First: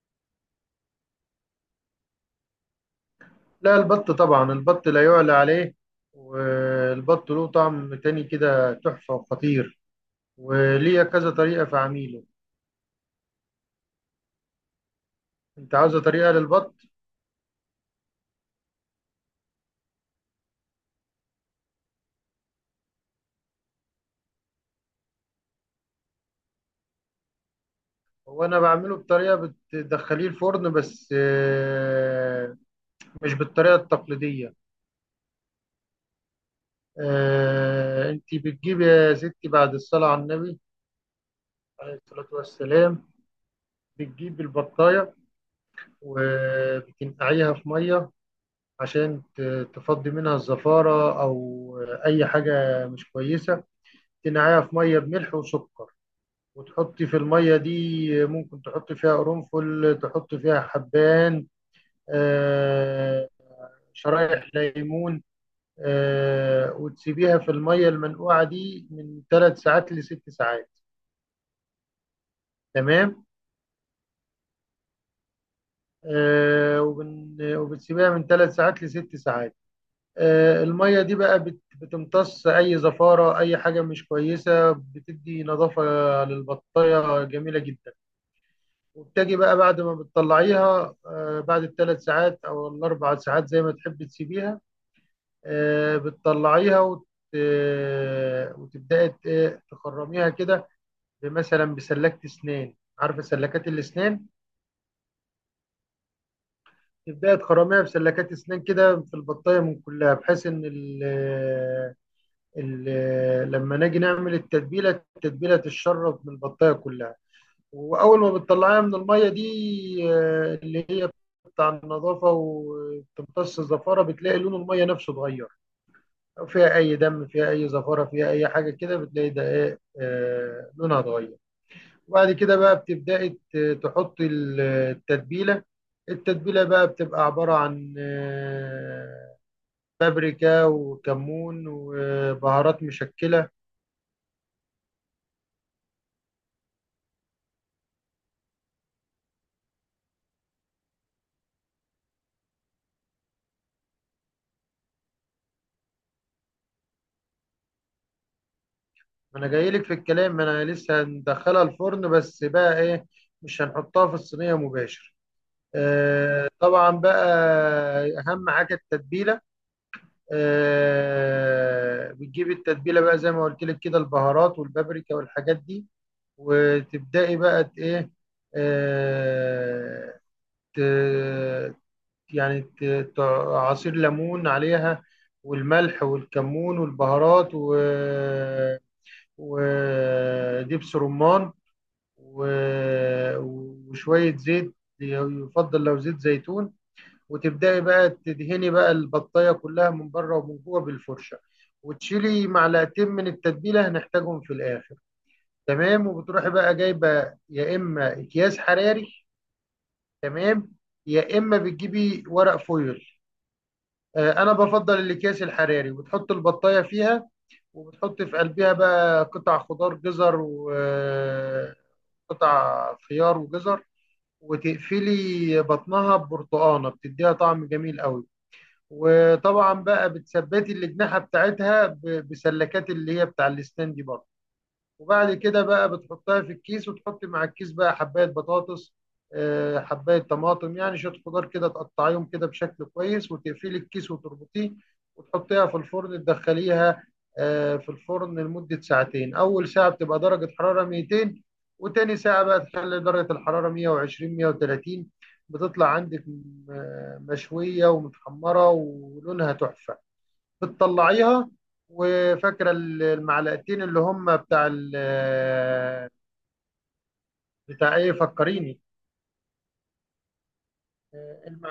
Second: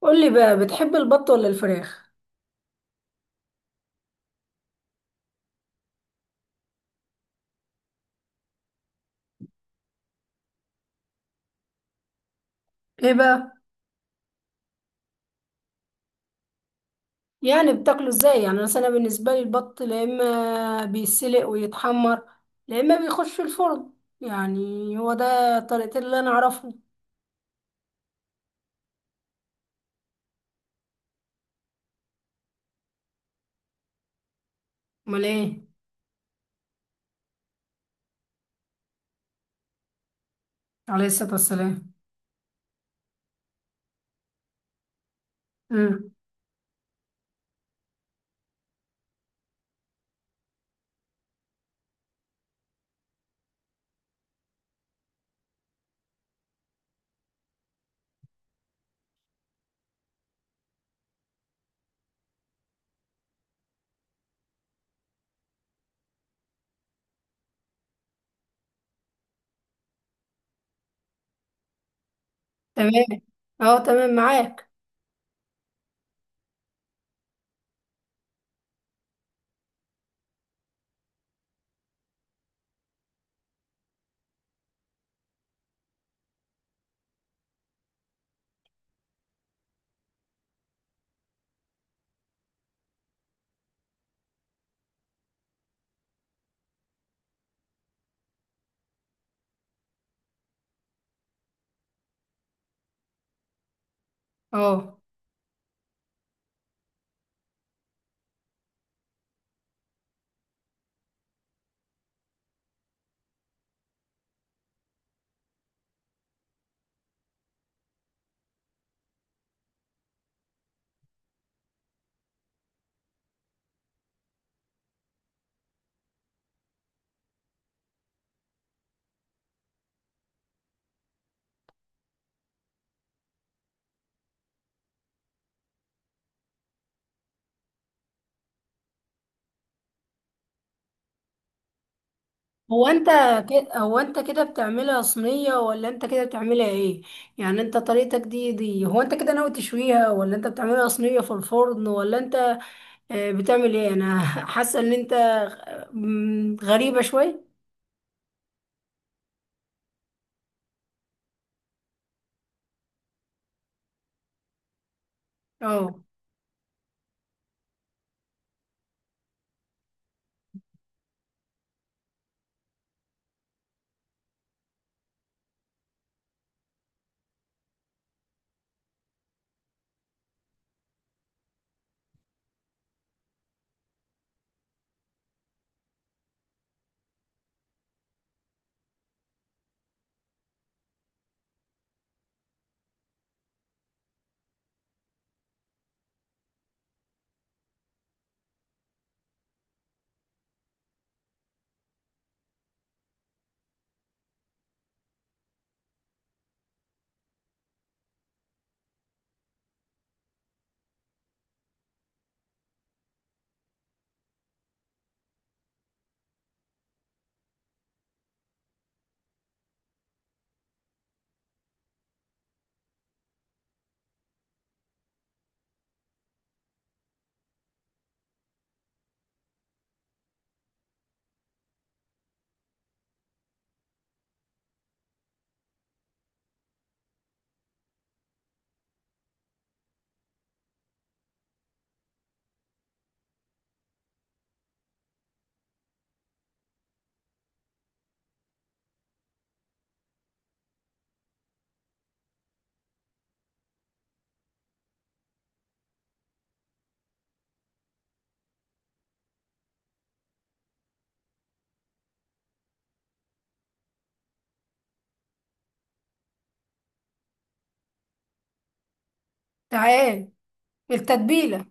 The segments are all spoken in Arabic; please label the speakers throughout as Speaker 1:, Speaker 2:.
Speaker 1: قولي بقى، بتحب البط ولا الفراخ؟
Speaker 2: لا، البط طبعا. البط لا يعلى عليه، والبط له طعم تاني كده تحفة وخطير، وليه كذا طريقة في عميله.
Speaker 1: ايه بقى؟
Speaker 2: انت عاوزة طريقة للبط؟
Speaker 1: يعني بتاكله ازاي؟ يعني مثلا أنا بالنسبه لي البط لا اما بيسلق ويتحمر، لا اما بيخش في الفرن. يعني هو ده الطريقتين اللي انا اعرفهم.
Speaker 2: هو انا بعمله بطريقة بتدخليه الفرن بس مش بالطريقة التقليدية.
Speaker 1: امال ايه؟
Speaker 2: انت بتجيب يا ستي بعد الصلاة على النبي
Speaker 1: عليه الصلاه والسلام.
Speaker 2: عليه الصلاة والسلام، بتجيب البطاية
Speaker 1: امم.
Speaker 2: وبتنقعيها في مية عشان تفضي منها الزفارة أو أي حاجة مش كويسة. تنقعيها في ميه بملح وسكر، وتحطي في الميه دي، ممكن تحطي فيها قرنفل، تحطي فيها حبان، آه، شرايح ليمون. وتسيبيها في الميه المنقوعه دي من ثلاث ساعات لست ساعات.
Speaker 1: تمام.
Speaker 2: تمام.
Speaker 1: اه، تمام معاك.
Speaker 2: وبتسيبيها من ثلاث ساعات لست ساعات. الميه دي بقى بتمتص اي زفاره، اي حاجه مش كويسه، بتدي نظافه للبطايه جميله جدا. وبتجي بقى بعد ما بتطلعيها، بعد الثلاث ساعات او الاربع ساعات زي ما تحبي تسيبيها. آه، بتطلعيها وت... آه، وتبداي ت- إيه، تخرميها كده، مثلا بسلكة اسنان، عارفة سلكات الاسنان؟
Speaker 1: اه.
Speaker 2: تبداي تخرميها بسلكات اسنان كده في البطاية من كلها، بحيث ان لما نيجي نعمل التتبيلة، التتبيلة تتشرب من البطاية كلها. واول ما بتطلعيها من الميه دي، اللي هي بتاع النظافه وتمتص الزفاره، بتلاقي لون الميه نفسه اتغير. لو فيها اي دم، فيها اي زفاره، فيها اي حاجه كده، بتلاقي ده ايه، لونها اتغير. وبعد كده بقى بتبداي تحطي التتبيله. التتبيله بقى بتبقى عباره عن بابريكا وكمون وبهارات
Speaker 1: هو انت
Speaker 2: مشكله.
Speaker 1: هو انت كده بتعملها صينيه ولا انت كده بتعملها ايه؟ يعني انت طريقتك دي هو انت كده ناوي تشويها ولا انت بتعملها صينيه في الفرن ولا انت بتعمل ايه؟ انا حاسه ان انت غريبه شويه.
Speaker 2: ما انا جاي لك في الكلام، ما انا لسه هندخلها الفرن، بس بقى ايه، مش هنحطها في الصينيه مباشر.
Speaker 1: اه.
Speaker 2: آه طبعا بقى. اهم حاجه التتبيله. آه، بتجيبي التتبيله بقى زي ما قلت لك كده، البهارات والبابريكا والحاجات دي، وتبداي بقى ت- ايه آه ت- يعني ت- ت- عصير ليمون عليها، والملح والكمون والبهارات، و ودبس رمان، و- وشوية زيت، يفضل لو زيت زيتون. وتبدأي بقى تدهني بقى البطاية كلها من بره ومن جوه بالفرشة، وتشيلي معلقتين من التتبيلة هنحتاجهم في الآخر. تمام. وبتروحي بقى جايبة يا إما أكياس حراري، تمام، يا إما بتجيبي ورق فويل. أنا بفضل الأكياس الحراري، وتحط البطاية فيها، وبتحط في قلبها بقى قطع خضار، جزر وقطع خيار وجزر، وتقفلي بطنها ببرتقانه بتديها طعم جميل قوي. وطبعا بقى بتثبتي الاجنحه بتاعتها بسلكات اللي هي بتاع الاسنان دي برضه. وبعد كده بقى بتحطها في الكيس، وتحط مع الكيس بقى حباية بطاطس، حباية طماطم، يعني شوية خضار كده تقطعيهم كده بشكل كويس، وتقفلي الكيس وتربطيه، وتحطيها في الفرن. تدخليها في الفرن لمدة ساعتين. أول ساعة بتبقى درجة حرارة 200، وتاني ساعة بقى تخلي درجة الحرارة 120 130. بتطلع عندك مشوية ومتحمرة ولونها تحفة. بتطلعيها، وفاكره المعلقتين اللي هم بتاع ايه، فكريني.
Speaker 1: تعال. التتبيله.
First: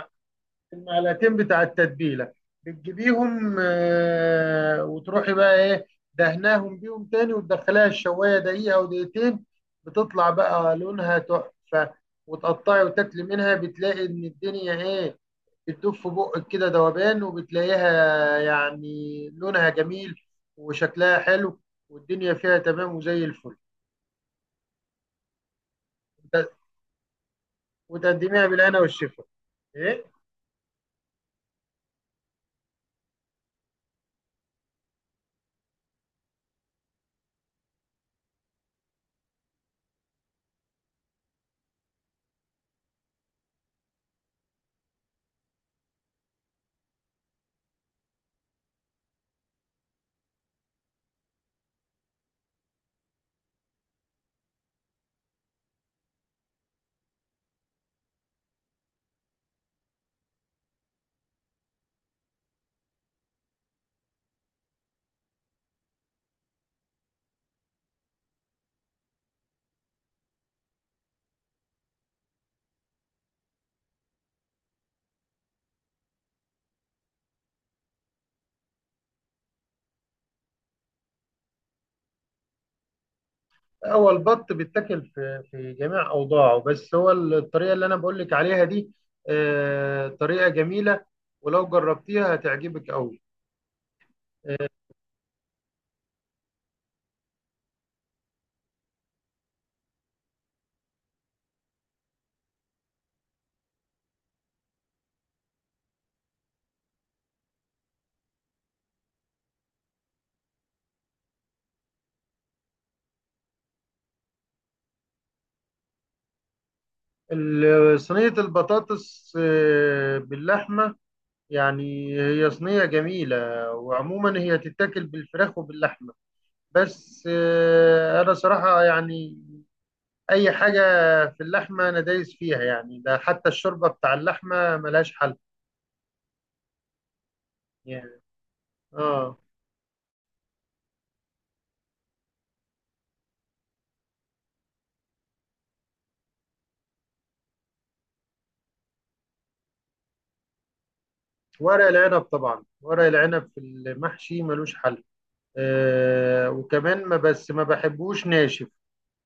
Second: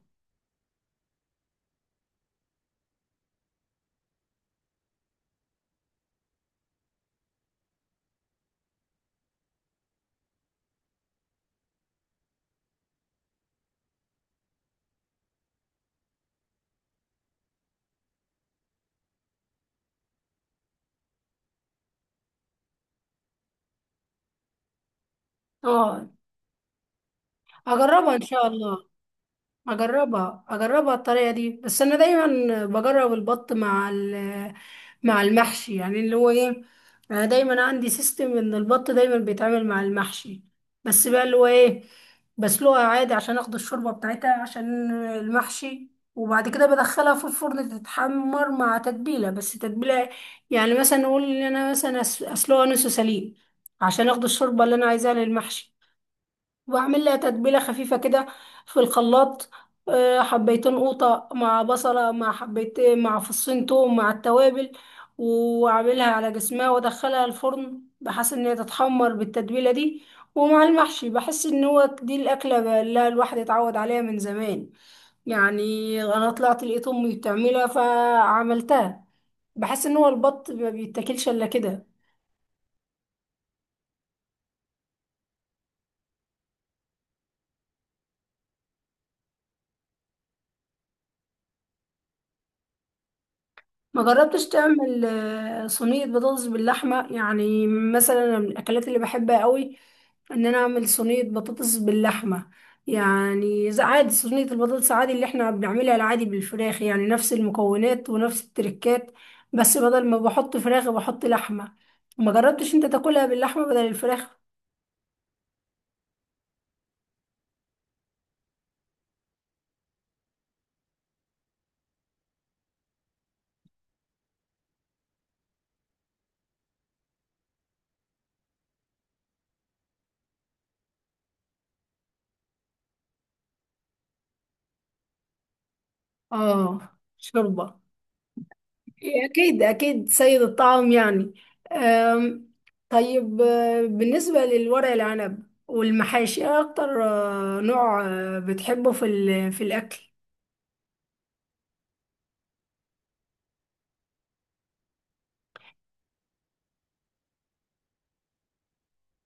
Speaker 2: المعلقتين بتاع التتبيله، بتجيبيهم، وتروحي بقى ايه، دهناهم بيهم تاني، وتدخليها الشوايه دقيقه او دقيقتين. بتطلع بقى لونها تحفه، وتقطعي وتاكلي منها، بتلاقي ان الدنيا ايه، بتدوب في بقك كده ذوبان، وبتلاقيها يعني لونها جميل وشكلها حلو، والدنيا فيها تمام وزي الفل.
Speaker 1: اه،
Speaker 2: وت-
Speaker 1: هجربها ان شاء
Speaker 2: وتقدميها بالهنا
Speaker 1: الله.
Speaker 2: والشفا. ايه،
Speaker 1: اجربها اجربها الطريقه دي. بس انا دايما بجرب البط مع مع المحشي، يعني اللي هو ايه، انا دايما عندي سيستم ان البط دايما بيتعمل مع المحشي. بس بقى اللي هو ايه، بسلقها عادي عشان اخد الشوربه بتاعتها عشان المحشي، وبعد كده بدخلها في الفرن تتحمر مع تتبيله، بس تتبيله. يعني مثلا نقول ان انا مثلا اسلقها نص سليق عشان اخد الشوربه اللي انا عايزاها للمحشي، واعمل لها تتبيله خفيفه كده في الخلاط. حبيتين قوطه مع بصله مع حبيت مع فصين توم مع التوابل، واعملها على جسمها وادخلها الفرن بحيث ان هي تتحمر بالتتبيله دي. ومع المحشي بحس ان هو دي الاكله اللي الواحد اتعود عليها من زمان. يعني انا طلعت لقيت امي بتعملها فعملتها. بحس ان هو البط ما بيتاكلش الا كده.
Speaker 2: هو البط بيتاكل في في جميع اوضاعه، بس هو الطريقه اللي انا بقول لك عليها دي طريقه جميله، ولو جربتيها هتعجبك قوي.
Speaker 1: ما جربتش تعمل صينية بطاطس باللحمة؟ يعني مثلا أنا من الأكلات اللي بحبها قوي، إن أنا أعمل صينية بطاطس باللحمة. يعني زي عادي، صينية البطاطس عادي اللي إحنا بنعملها العادي بالفراخ، يعني نفس المكونات ونفس التركات، بس بدل ما بحط فراخ بحط لحمة. ما جربتش أنت تاكلها باللحمة بدل الفراخ؟
Speaker 2: صينيه البطاطس باللحمه، يعني هي صينيه جميله، وعموما هي تتاكل بالفراخ وباللحمه، بس انا صراحه يعني اي حاجه في اللحمه انا دايس فيها. يعني ده حتى الشوربه بتاع اللحمه ملهاش حل
Speaker 1: آه، شوربة.
Speaker 2: يعني.
Speaker 1: إيه،
Speaker 2: اه.
Speaker 1: أكيد أكيد سيد الطعام يعني. أم، طيب، بالنسبة للورق العنب والمحاشي، إيه أكتر نوع بتحبه في في الأكل؟
Speaker 2: ورق العنب، طبعا ورق العنب في المحشي ملوش حل. آه، وكمان ما بحبوش ناشف،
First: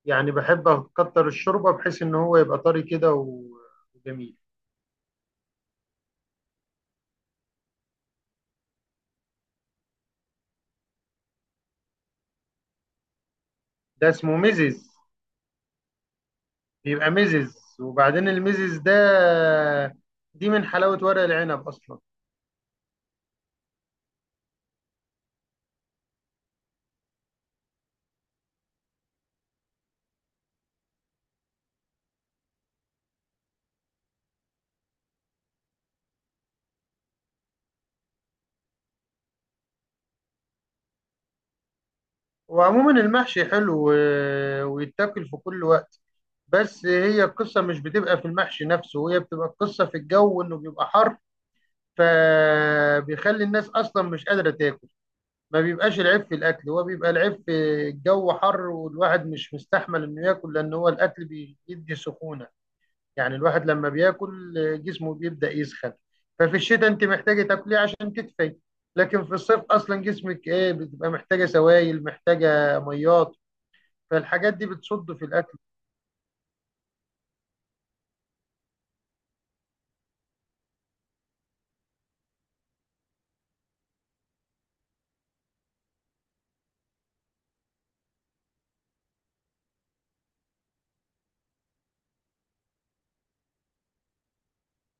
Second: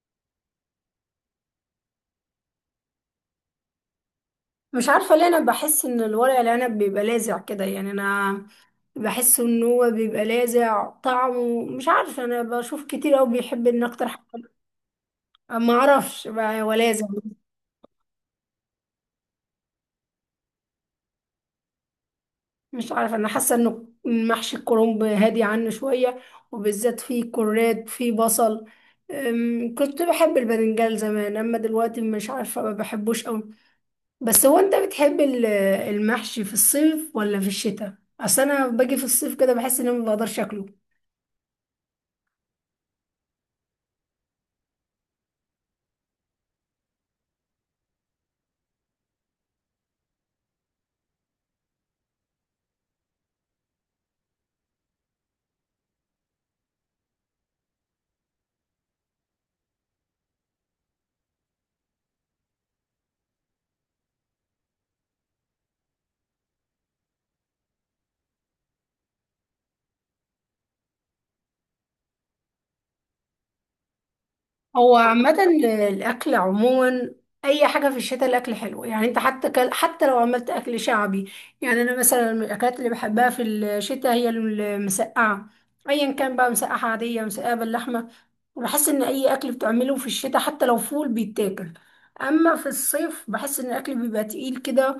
Speaker 2: يعني بحب اكتر الشوربه، بحيث ان هو يبقى طري كده وجميل.
Speaker 1: مش عارفة ليه، أنا بحس إن الورق العنب بيبقى لاذع كده. يعني أنا بحس إن هو بيبقى لاذع طعمه، مش عارفة، أنا بشوف كتير أوي بيحب إن أكتر
Speaker 2: ده اسمه
Speaker 1: حاجة.
Speaker 2: مزز،
Speaker 1: ما أعرفش بقى، هو لاذع.
Speaker 2: بيبقى مزز. وبعدين المزز ده دي من حلاوه ورق العنب اصلا.
Speaker 1: مش عارفة، أنا حاسة إنه محشي الكرنب هادي عنه شوية، وبالذات فيه كراد، فيه بصل. كنت بحب الباذنجان زمان، أما دلوقتي مش عارفة، ما بحبوش أوي. بس هو أنت بتحب المحشي في الصيف ولا في الشتاء؟ أصل أنا باجي في الصيف كده بحس إني ما بقدرش أكله.
Speaker 2: وعموما المحشي حلو، ويتاكل في كل وقت. بس هي القصه مش بتبقى في المحشي نفسه، هي بتبقى القصه في الجو انه بيبقى حر، فبيخلي الناس اصلا مش قادره تاكل. ما بيبقاش العيب في الاكل، هو بيبقى العيب في الجو حر، والواحد مش مستحمل انه ياكل، لان هو الاكل بيدي سخونه. يعني الواحد لما بياكل جسمه بيبدا يسخن. ففي الشتاء انت محتاجه تاكليه عشان تدفي، لكن في الصيف اصلا جسمك ايه، بتبقى محتاجه سوائل، محتاجه ميات، فالحاجات دي
Speaker 1: هو
Speaker 2: بتصد في
Speaker 1: عامة
Speaker 2: الاكل.
Speaker 1: الأكل عموما، أي حاجة في الشتاء الأكل حلو. يعني أنت حتى كل، حتى لو عملت أكل شعبي. يعني أنا مثلا من الأكلات اللي بحبها في الشتاء هي المسقعة، أيا كان بقى، مسقعة عادية مسقعة باللحمة. وبحس إن أي أكل بتعمله في الشتاء حتى لو فول بيتاكل. أما في الصيف بحس إن الأكل بيبقى تقيل كده.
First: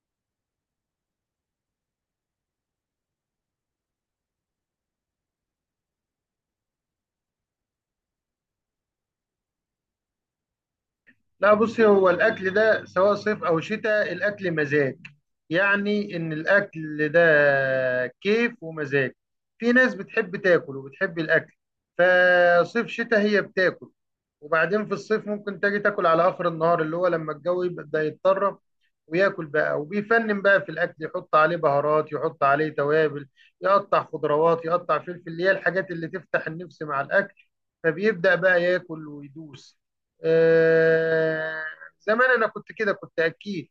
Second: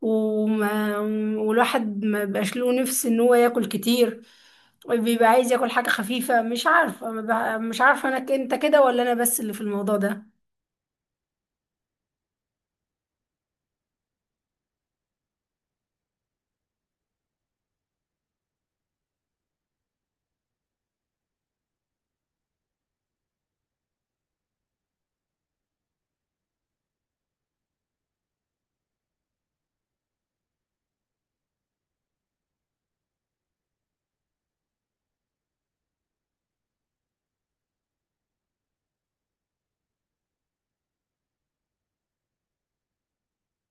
Speaker 1: وما والواحد ما بيبقاش له نفس إن هو ياكل كتير، بيبقى عايز ياكل حاجة خفيفة. مش عارفة، ما بح- مش عارفة، انت كده ولا انا، بس اللي في الموضوع ده.
Speaker 2: لا، بصي، هو الأكل ده سواء صيف أو شتاء، الأكل مزاج. يعني إن الأكل ده كيف ومزاج، في ناس بتحب تاكل وبتحب الأكل، فصيف شتاء هي بتاكل. وبعدين في الصيف ممكن تجي تاكل على آخر النهار اللي هو لما الجو يبدأ يتطرب، وياكل بقى وبيفنن بقى في الأكل، يحط عليه بهارات، يحط عليه توابل، يقطع خضروات، يقطع فلفل، اللي هي الحاجات اللي تفتح النفس مع الأكل، فبيبدأ بقى ياكل ويدوس. آه، زمان انا كنت كده، كنت اكيد،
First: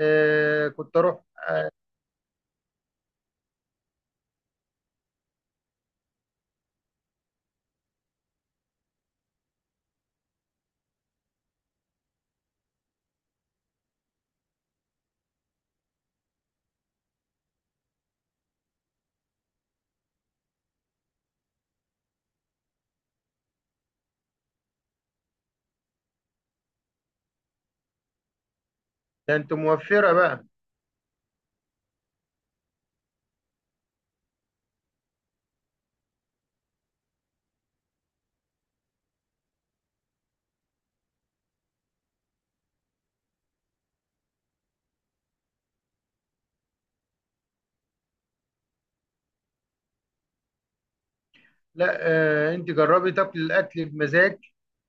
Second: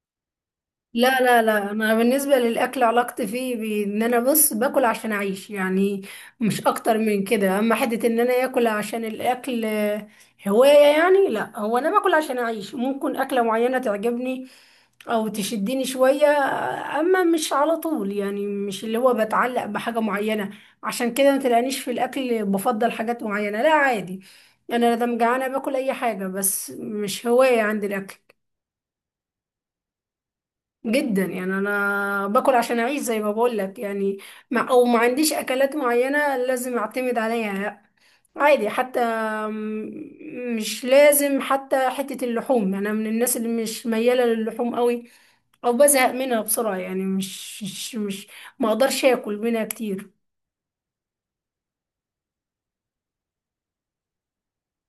Speaker 2: آه، كنت
Speaker 1: لا
Speaker 2: اروح.
Speaker 1: لا لا، انا بالنسبة للاكل، علاقتي فيه ان انا بص، باكل عشان اعيش، يعني مش اكتر من كده. اما حتة ان انا اكل عشان الاكل هواية، يعني لا، هو انا باكل عشان اعيش. ممكن اكلة معينة تعجبني او تشدني شوية، اما مش على طول، يعني مش اللي هو بتعلق بحاجة معينة. عشان كده ما تلاقينيش في الاكل بفضل حاجات معينة، لا عادي. يعني انا لما جعانة باكل اي حاجة، بس مش هواية عندي الاكل.
Speaker 2: ده انت موفرة بقى.
Speaker 1: جدا، يعني انا باكل عشان اعيش زي ما بقول لك. يعني او ما عنديش اكلات معينة لازم اعتمد عليها، لا عادي حتى. مش لازم حتى حتة اللحوم، انا من الناس اللي مش ميالة للحوم قوي، او بزهق منها بسرعة. يعني مش مش مش ما اقدرش اكل منها كتير.
Speaker 2: لا، آه، انت جربي تاكل الاكل بمزاج،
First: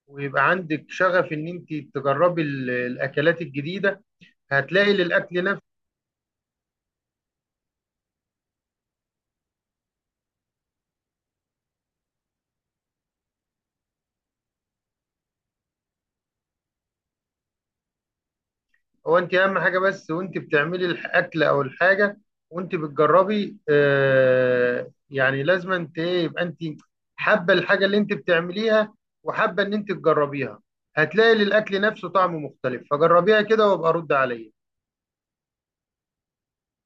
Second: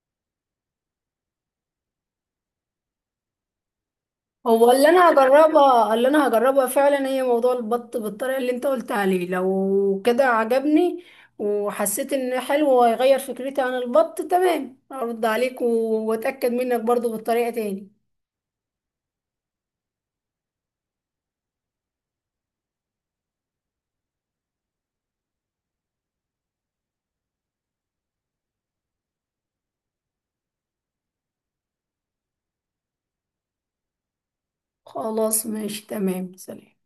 Speaker 2: ويبقى عندك شغف ان انت تجربي الاكلات الجديدة،
Speaker 1: هو اللي
Speaker 2: هتلاقي
Speaker 1: انا
Speaker 2: للاكل نفسه.
Speaker 1: هجربها، اللي انا هجربها فعلا، هي موضوع البط بالطريقة اللي انت قلت عليه. لو كده عجبني وحسيت ان حلو، وهيغير فكرتي عن البط تمام، ارد عليك واتأكد منك برضو بالطريقة تاني.
Speaker 2: هو انت اهم حاجه، بس وانت بتعملي الاكل او الحاجه، وانت بتجربي آه، يعني لازم انت ايه، يبقى انت حابه الحاجه اللي انت بتعمليها، وحابه ان انت تجربيها، هتلاقي للاكل نفسه طعم مختلف. فجربيها كده وابقى رد عليا.
Speaker 1: خلاص، ماشي، تمام، سلام.